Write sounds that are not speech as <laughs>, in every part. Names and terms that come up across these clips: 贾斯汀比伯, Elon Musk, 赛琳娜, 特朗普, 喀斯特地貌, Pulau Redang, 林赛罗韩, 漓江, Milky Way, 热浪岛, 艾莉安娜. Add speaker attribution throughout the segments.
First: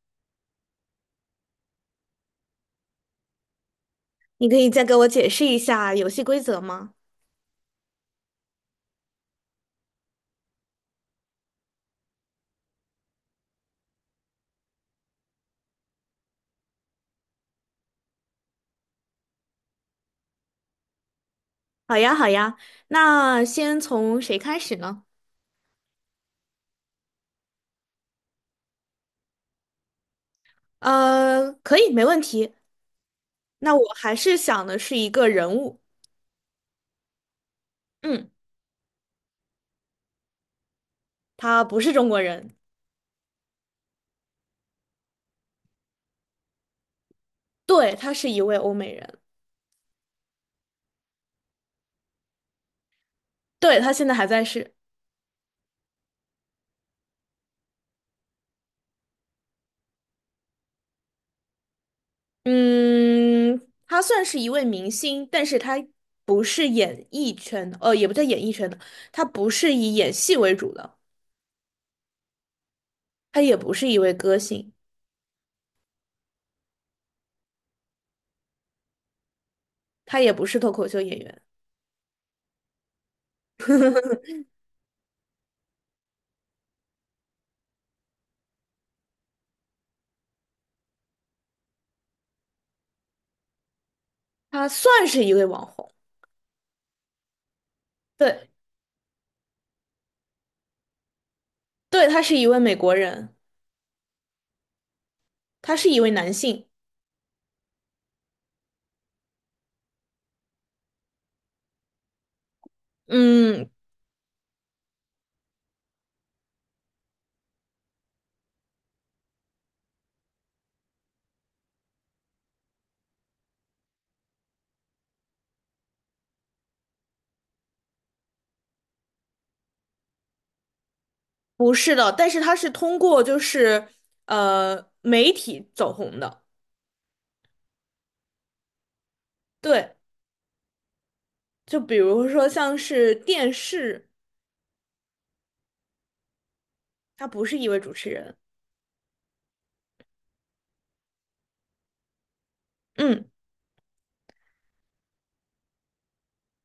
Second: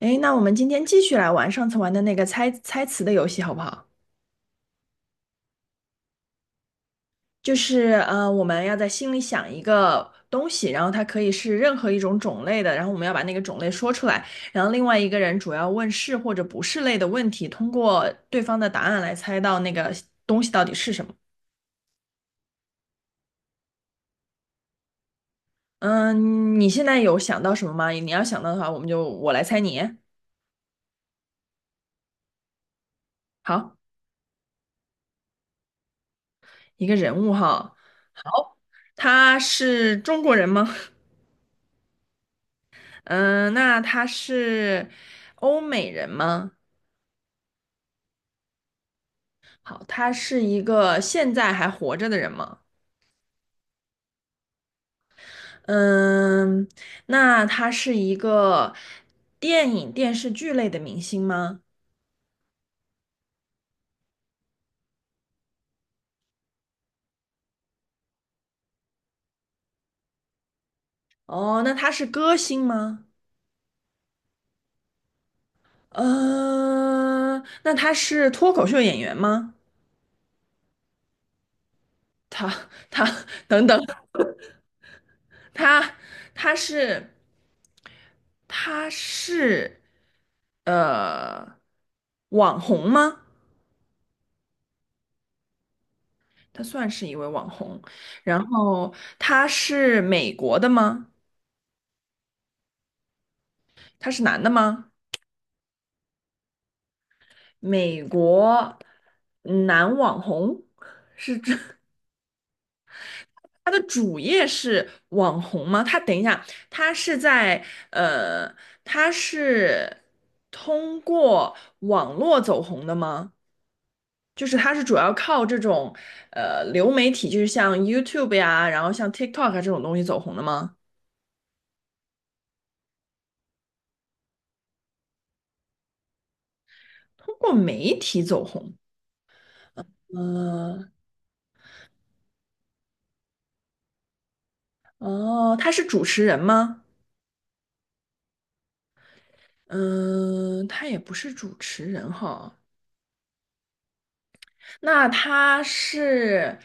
Speaker 1: 诶，那我们今天继续来玩上次玩的那个猜猜词的游戏，好不好？
Speaker 2: 你可以再给我解释一下游戏规则吗？
Speaker 1: 就是我们要在心里想一个东西，然后它可以是任何一种种类的，然后我们要把那个种类说出来，然后另外一个人主要问是或者不是类的问题，通过对方的答案来猜到那个东西到底是什么。
Speaker 2: 好呀，好呀，那先从谁开始呢？
Speaker 1: 嗯，你现在有想到什么吗？你要想到的话，我们就我来猜你。
Speaker 2: 可以，没问题。那
Speaker 1: 好，
Speaker 2: 我还是想的是一个人物，
Speaker 1: 一个人物哈，
Speaker 2: 嗯，
Speaker 1: 他是中国人吗？
Speaker 2: 他不是中国人，
Speaker 1: <laughs> 嗯，那他是欧美人吗？
Speaker 2: 对，他是一位欧美人，
Speaker 1: 好，他是一个现在还活着的人吗？
Speaker 2: 对，他现在还在世，
Speaker 1: 嗯，那他是一个电影、电视剧类的明星吗？
Speaker 2: 嗯，他算是一位明星，但是他不是演艺圈的，也不叫演艺圈的，他不是以演戏为主的，
Speaker 1: 哦，那他是歌星吗？
Speaker 2: 他也不是一位歌星，
Speaker 1: 呃，那他是脱口秀演员吗？
Speaker 2: 他也不是脱口秀演员，
Speaker 1: 他他 <laughs> 等等，他他是他是呃网红吗？
Speaker 2: 他算是一位网红。
Speaker 1: 他算是一位网红，然
Speaker 2: 对。
Speaker 1: 后他是美国的吗？
Speaker 2: 对，他是一位美国人，
Speaker 1: 他是男的吗？
Speaker 2: 他是一位男性。
Speaker 1: 美国嗯男网红，他
Speaker 2: 嗯，
Speaker 1: 的主业是网红吗？他等一下，呃，他是通过网络走红的吗？就是他是主要靠这种流媒体，就是像 YouTube 呀，然后像 TikTok 啊这种东西走红的吗？
Speaker 2: 不是的，但是他是通过媒体走红的。
Speaker 1: 通过媒体走红，
Speaker 2: 对，
Speaker 1: 呃，
Speaker 2: 就比如说像是电视，
Speaker 1: 哦，他是主持人吗？
Speaker 2: 他不是一位主持人。
Speaker 1: 嗯、他也不是主持人哈。
Speaker 2: 嗯，
Speaker 1: 那他是，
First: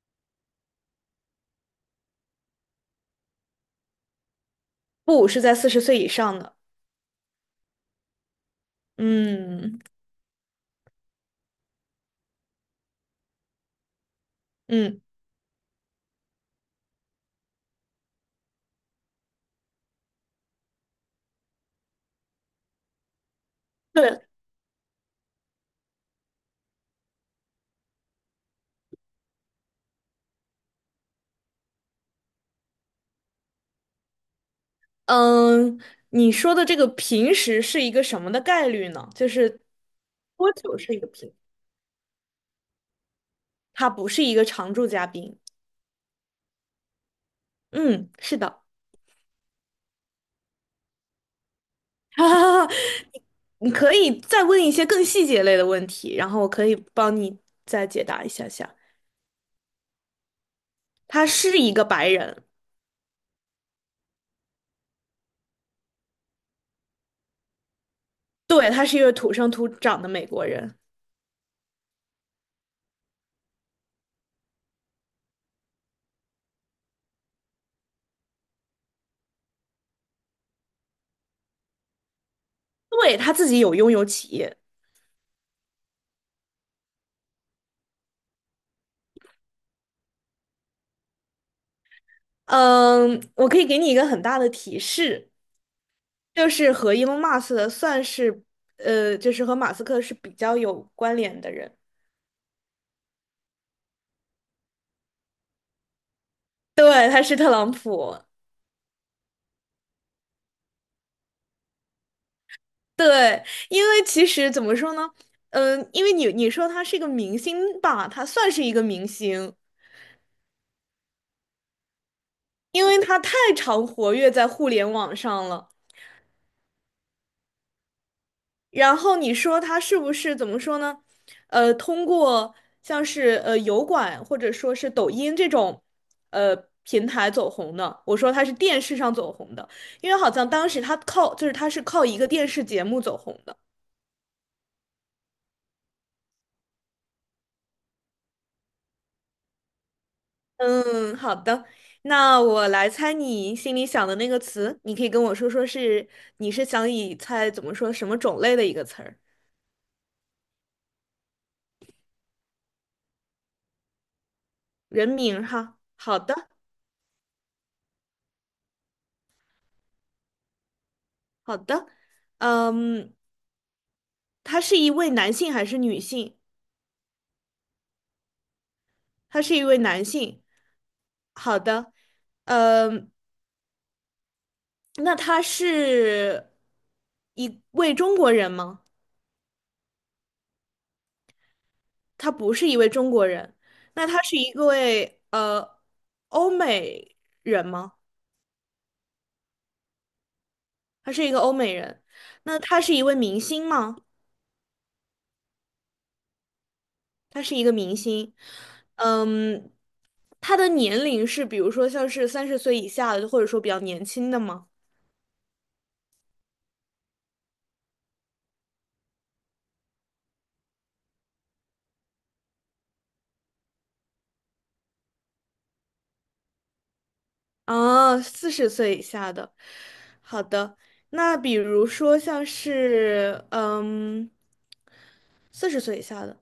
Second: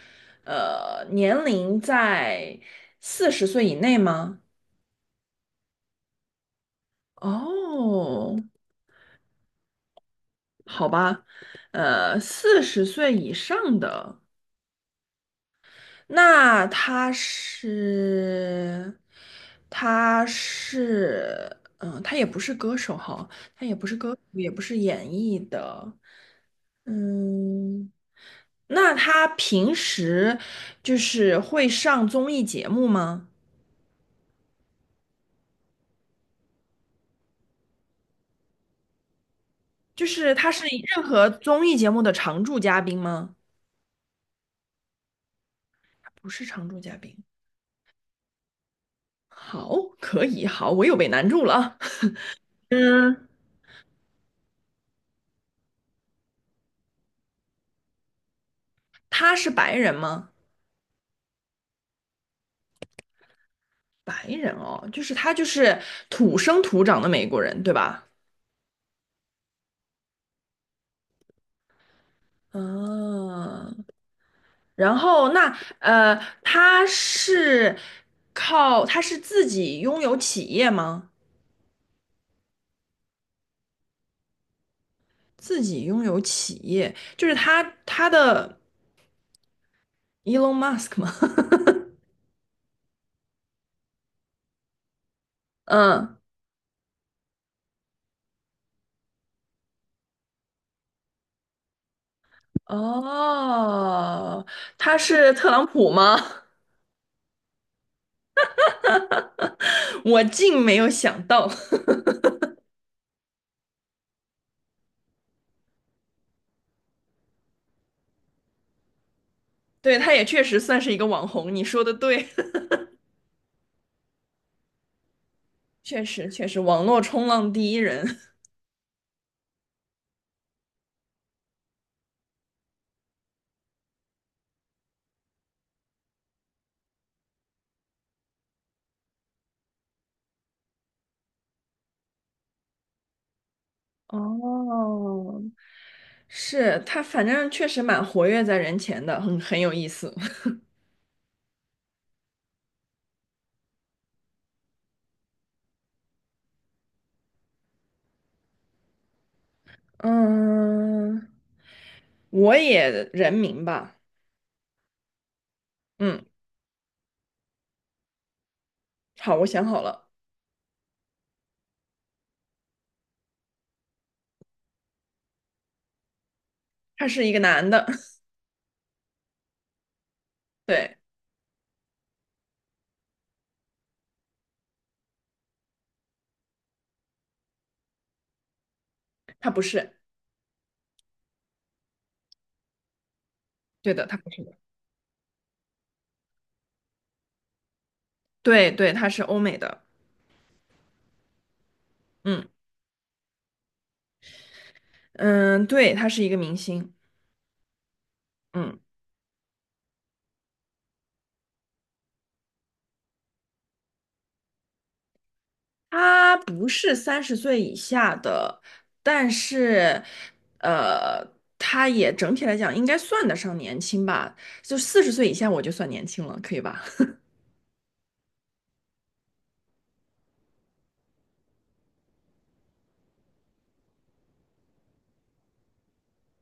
Speaker 1: 呃，年龄在40岁以内吗？
Speaker 2: 不，是在四十岁以上的。
Speaker 1: 哦，
Speaker 2: 嗯
Speaker 1: 好吧，40岁以上的，
Speaker 2: 嗯，
Speaker 1: 那他是，他是，嗯、他也不是歌手哈，他也不是歌手，
Speaker 2: 对，
Speaker 1: 也不是演艺的，嗯，那他平时就是会上综艺节目吗？
Speaker 2: 嗯，你说的这个平时是一个什么的概率呢？就是
Speaker 1: 就是他
Speaker 2: 多
Speaker 1: 是
Speaker 2: 久是一
Speaker 1: 任
Speaker 2: 个
Speaker 1: 何
Speaker 2: 平？
Speaker 1: 综艺节目的常驻嘉宾吗？
Speaker 2: 他不是一个常驻嘉宾。
Speaker 1: 不是常驻嘉宾。
Speaker 2: 嗯，是的。
Speaker 1: 好，可以，好，我又被难住了啊
Speaker 2: <laughs> 啊，
Speaker 1: <laughs> 嗯，
Speaker 2: 你可以再问一些更细节类的问题，然后我可以帮你再解答一下下。
Speaker 1: 他是白人吗？
Speaker 2: 他是一个白人，
Speaker 1: 白人哦，他就是土生土长的美国人，对吧？
Speaker 2: 对，他是一个土生土长的美国人，
Speaker 1: 嗯，然后那呃，他是靠他是自己拥有企业吗？
Speaker 2: 对，他自己有拥有企业。
Speaker 1: 自己拥有企业，就是他他的 Elon Musk 吗？
Speaker 2: 嗯，我可以给你一个很大的提示，
Speaker 1: <laughs> 嗯。
Speaker 2: 就是和 Elon Musk 的算是，就是和马斯克是比较有关联的人。
Speaker 1: 哦，他是特朗普吗？
Speaker 2: 对，他是特朗普，
Speaker 1: <laughs> 我竟没有想到，
Speaker 2: 对，因为其实怎么说呢，因为你说他是一个明星吧，他算是一个明星，
Speaker 1: <laughs> 对，他也确实算是一个网红。你说的对，
Speaker 2: 因为他太常活跃在互联网上了。
Speaker 1: <laughs> 确实确实，网络冲浪第一人。
Speaker 2: 然后你说他是不是怎么说呢？通过像是油管或者说是抖音这种呃平台走红的，我说他是电视上走红的，因为好像当时他靠就是他是靠一个电视节目走红的。
Speaker 1: <laughs> 哦，是他，反正确实蛮活跃在人前的，很有意思。
Speaker 2: 嗯，好的，那我来猜你心里想的那个词，你可以跟我说说你是想以猜怎么说什么种类的一个词儿，
Speaker 1: <laughs> 嗯，我也人名吧。
Speaker 2: 人名儿哈。好
Speaker 1: 嗯，
Speaker 2: 的，
Speaker 1: 好，我想好了，
Speaker 2: 好的，嗯，他是一位男性还是女性？
Speaker 1: 他是一个男的，
Speaker 2: 他是一位男性。
Speaker 1: <laughs> 对，
Speaker 2: 好的，呃，那他是一位中国人吗？
Speaker 1: 他不是，
Speaker 2: 他不是一位中国人，
Speaker 1: 对的，
Speaker 2: 那
Speaker 1: 他
Speaker 2: 他
Speaker 1: 不
Speaker 2: 是
Speaker 1: 是
Speaker 2: 一
Speaker 1: 的
Speaker 2: 位欧美人吗？
Speaker 1: 对对，他是欧美的。
Speaker 2: 他是一个欧美人。
Speaker 1: 嗯
Speaker 2: 那他是一位明星吗？
Speaker 1: 嗯，对，他是一个明星。
Speaker 2: 他是一个明星。
Speaker 1: 嗯，
Speaker 2: 嗯，他的年龄是比如说像是三十岁以下的，或者说比较年轻的吗？
Speaker 1: 他不是30岁以下的，但是，呃，他也整体来讲应该算得上年轻吧，就40岁以下我就算年轻了，可以吧？<laughs>
Speaker 2: 啊，四十岁以下的。好的，那比如说像是嗯，四十岁以下的，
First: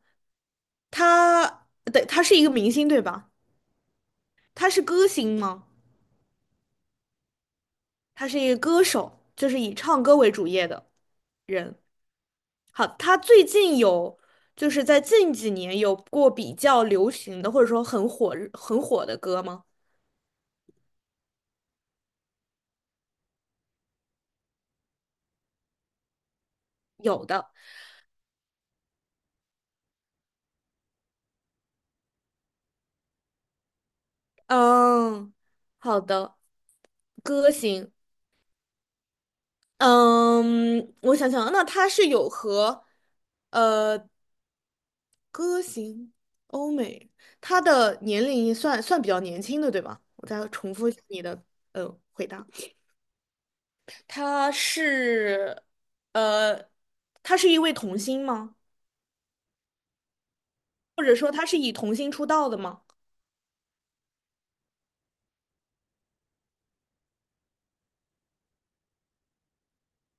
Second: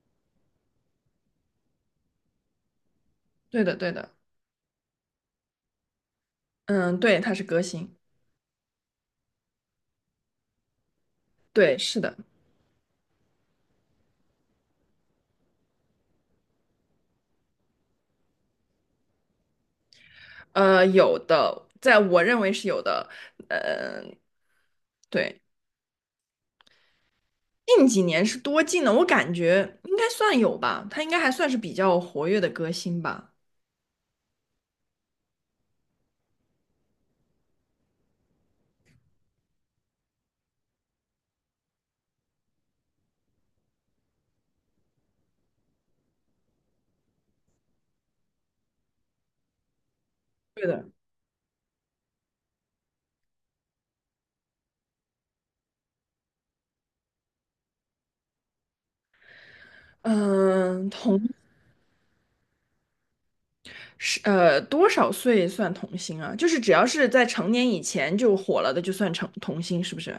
Speaker 2: 他对，他是一个明星对吧？
Speaker 1: 对的，对的，
Speaker 2: 他是歌星吗？
Speaker 1: 嗯，对，他是歌星，
Speaker 2: 他是一个歌手，就是以唱歌为主业的。人。
Speaker 1: 对，是的，
Speaker 2: 好，他最近有，就是在近几年有过比较流行的，或者说很火很火的歌吗？
Speaker 1: 有的，在我认为是有的，呃对，
Speaker 2: 有的，
Speaker 1: 近几年是多近呢？我感觉应该算有吧，他应该还算是比较活跃的歌星吧。
Speaker 2: 嗯，好的，歌星，嗯，我想想啊，那他是有和，呃，歌星欧美，他的年龄算比较年轻的，对吧？我再
Speaker 1: 对
Speaker 2: 重
Speaker 1: 的。
Speaker 2: 复一下你的回答，他是，呃，他是一位童星吗？
Speaker 1: 嗯，
Speaker 2: 或者
Speaker 1: 同。
Speaker 2: 说他是以童星出道的吗？
Speaker 1: 多少岁算童星啊？就是只要是在成年以前就火了的，就算成童星，是不是？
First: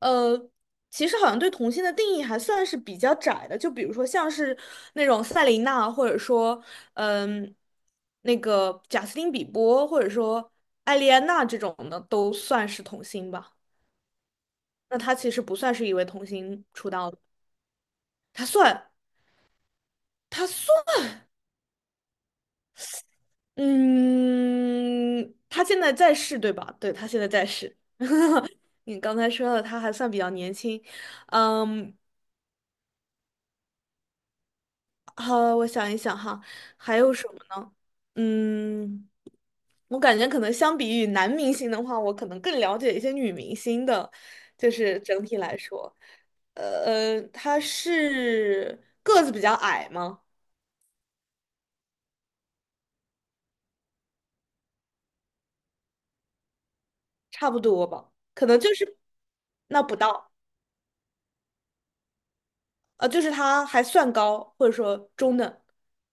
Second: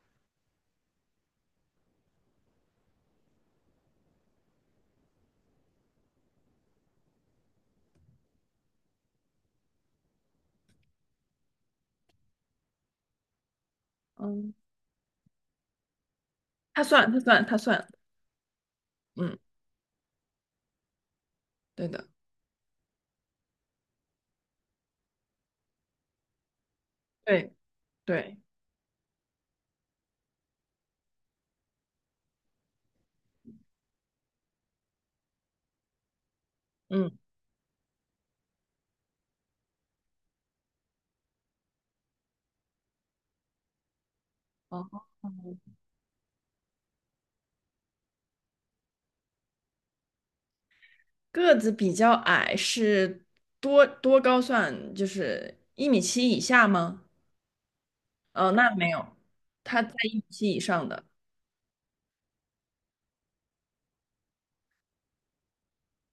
Speaker 2: 呃，其实好像对童星的定义还算是比较窄的，就比如说像是那种赛琳娜，或者说嗯，那个贾斯汀比伯，或者说艾莉安娜这种的，都算是童星吧。
Speaker 1: 嗯，
Speaker 2: 那他其实不算是一位童星
Speaker 1: 他
Speaker 2: 出
Speaker 1: 算，
Speaker 2: 道的，
Speaker 1: 他算，他算。
Speaker 2: 他算
Speaker 1: 嗯，
Speaker 2: 他
Speaker 1: 对的，
Speaker 2: 嗯，他现在在世对吧？对，他现在在
Speaker 1: 对
Speaker 2: 世。
Speaker 1: 对，
Speaker 2: 你刚才说了，他还算比较年轻，嗯，好，我想一想哈，还
Speaker 1: 嗯，
Speaker 2: 有什么呢？嗯，我感觉可能相比于男明星的话，我可能更了解一些女明星的，就是
Speaker 1: 哦，
Speaker 2: 整体来说，她是个子比较矮吗？
Speaker 1: 个子比较矮是多高算？就是1.7米以下吗？
Speaker 2: 差不多吧，可能
Speaker 1: 那
Speaker 2: 就
Speaker 1: 没
Speaker 2: 是
Speaker 1: 有，他
Speaker 2: 那
Speaker 1: 在
Speaker 2: 不
Speaker 1: 一米
Speaker 2: 到，
Speaker 1: 七以上的，
Speaker 2: 就是她还算高，或者说中等。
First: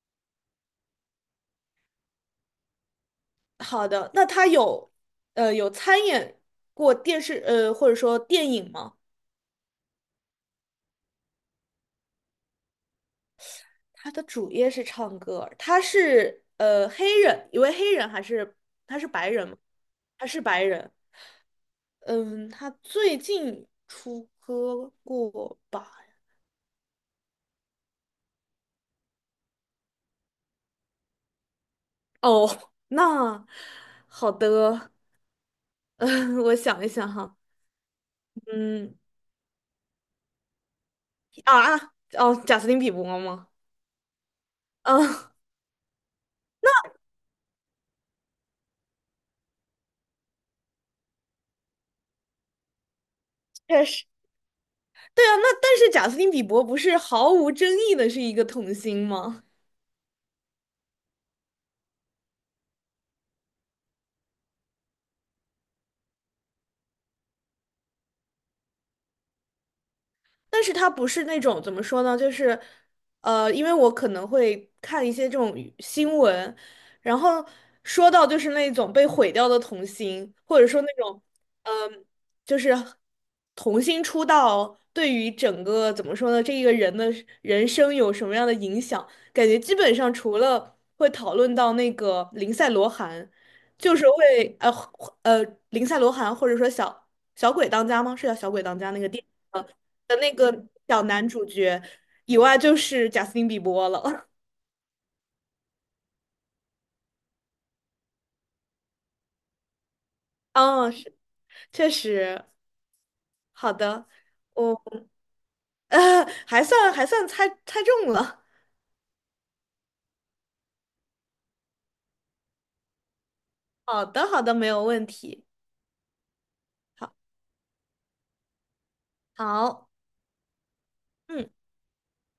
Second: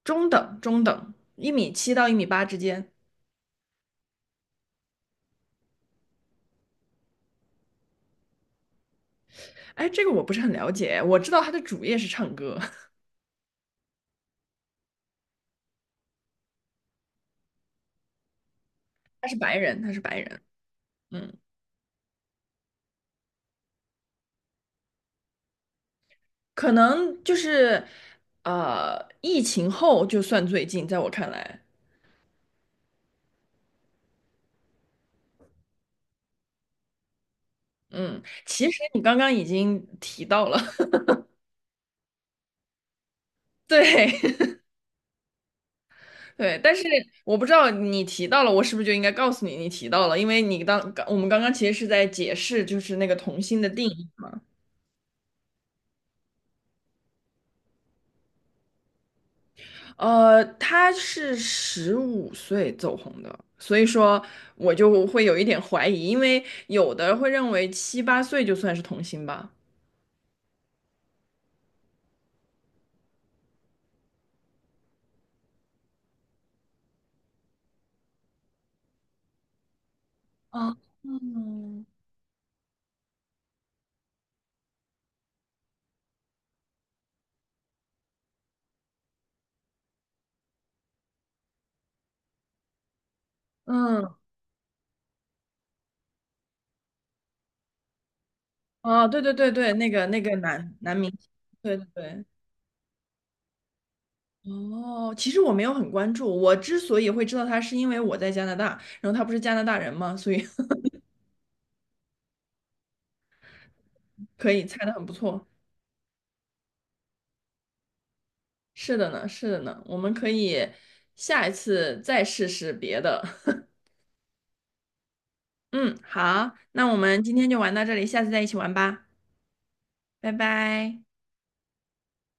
Speaker 1: 中等中等，1.7米到1.8米之间。
Speaker 2: 好的，那她有有参演过电视或者说电影吗？
Speaker 1: 哎，这个我不是很了解，我知道他的主业是唱歌，
Speaker 2: 他的主业是唱歌，他是黑人，一位黑人还是他是
Speaker 1: <laughs> 他
Speaker 2: 白
Speaker 1: 是
Speaker 2: 人
Speaker 1: 白
Speaker 2: 吗？
Speaker 1: 人，他是白
Speaker 2: 他是
Speaker 1: 人。
Speaker 2: 白人，
Speaker 1: 嗯。
Speaker 2: 嗯，他最近出歌过吧？
Speaker 1: 可能就是疫情后就算最近，在我看来，
Speaker 2: 哦，那好的，<laughs> 嗯，我想一想哈，
Speaker 1: 嗯，其实
Speaker 2: 嗯
Speaker 1: 你刚刚已经提到了，
Speaker 2: 啊啊哦，贾斯汀比伯吗？
Speaker 1: <laughs> 对
Speaker 2: 嗯，
Speaker 1: <laughs> 对，但是我不知道你提到了，我是不是就应该告诉你你提到了，因为你当刚我们刚刚其实是在解释就是那个童星的
Speaker 2: 确
Speaker 1: 定
Speaker 2: 实，
Speaker 1: 义，
Speaker 2: 对啊，那但是贾斯汀比伯不是毫无争议的是一个童星吗？
Speaker 1: 他是15岁走红的。所以说，我就会有一点怀疑，因为有的会认为七八岁就算是童星吧。
Speaker 2: 但是它不是那种怎么说呢，就是，因为我可能会看一些这种娱新闻，然后说到就是那种被毁掉的童星，或者
Speaker 1: 哦，
Speaker 2: 说那种，
Speaker 1: 嗯，
Speaker 2: 嗯、呃就是童星出道对于整个怎么说呢，这一个人的人生有什么样的影响，感觉基本上除了会讨论到那个林赛罗韩，就是
Speaker 1: 嗯，
Speaker 2: 会呃林赛罗韩或者说小鬼当家吗？是叫小鬼当家那
Speaker 1: 哦，
Speaker 2: 个
Speaker 1: 对
Speaker 2: 电
Speaker 1: 对对对，那个
Speaker 2: 的
Speaker 1: 那
Speaker 2: 那
Speaker 1: 个
Speaker 2: 个
Speaker 1: 男
Speaker 2: 小
Speaker 1: 明
Speaker 2: 男
Speaker 1: 星，
Speaker 2: 主
Speaker 1: 对
Speaker 2: 角
Speaker 1: 对对。
Speaker 2: 以外，就是贾斯汀比伯了。<laughs>
Speaker 1: 哦，其实我没有很关注，我之所以会知道他，是因为我在加拿大，然后他不是加拿大人嘛，所以
Speaker 2: 嗯，是，确实，好的，
Speaker 1: <laughs> 可以
Speaker 2: 我
Speaker 1: 猜的很不错。
Speaker 2: 呃 <laughs> 还算猜猜中了。
Speaker 1: 是的呢，是的呢，我们可以下一次再试试别的。<laughs>
Speaker 2: <laughs> 好的，好的，没有问题。
Speaker 1: 嗯，好，那我
Speaker 2: 好，
Speaker 1: 们今天就玩到这里，下次再一起玩吧，
Speaker 2: 好，
Speaker 1: 拜拜。
Speaker 2: 嗯。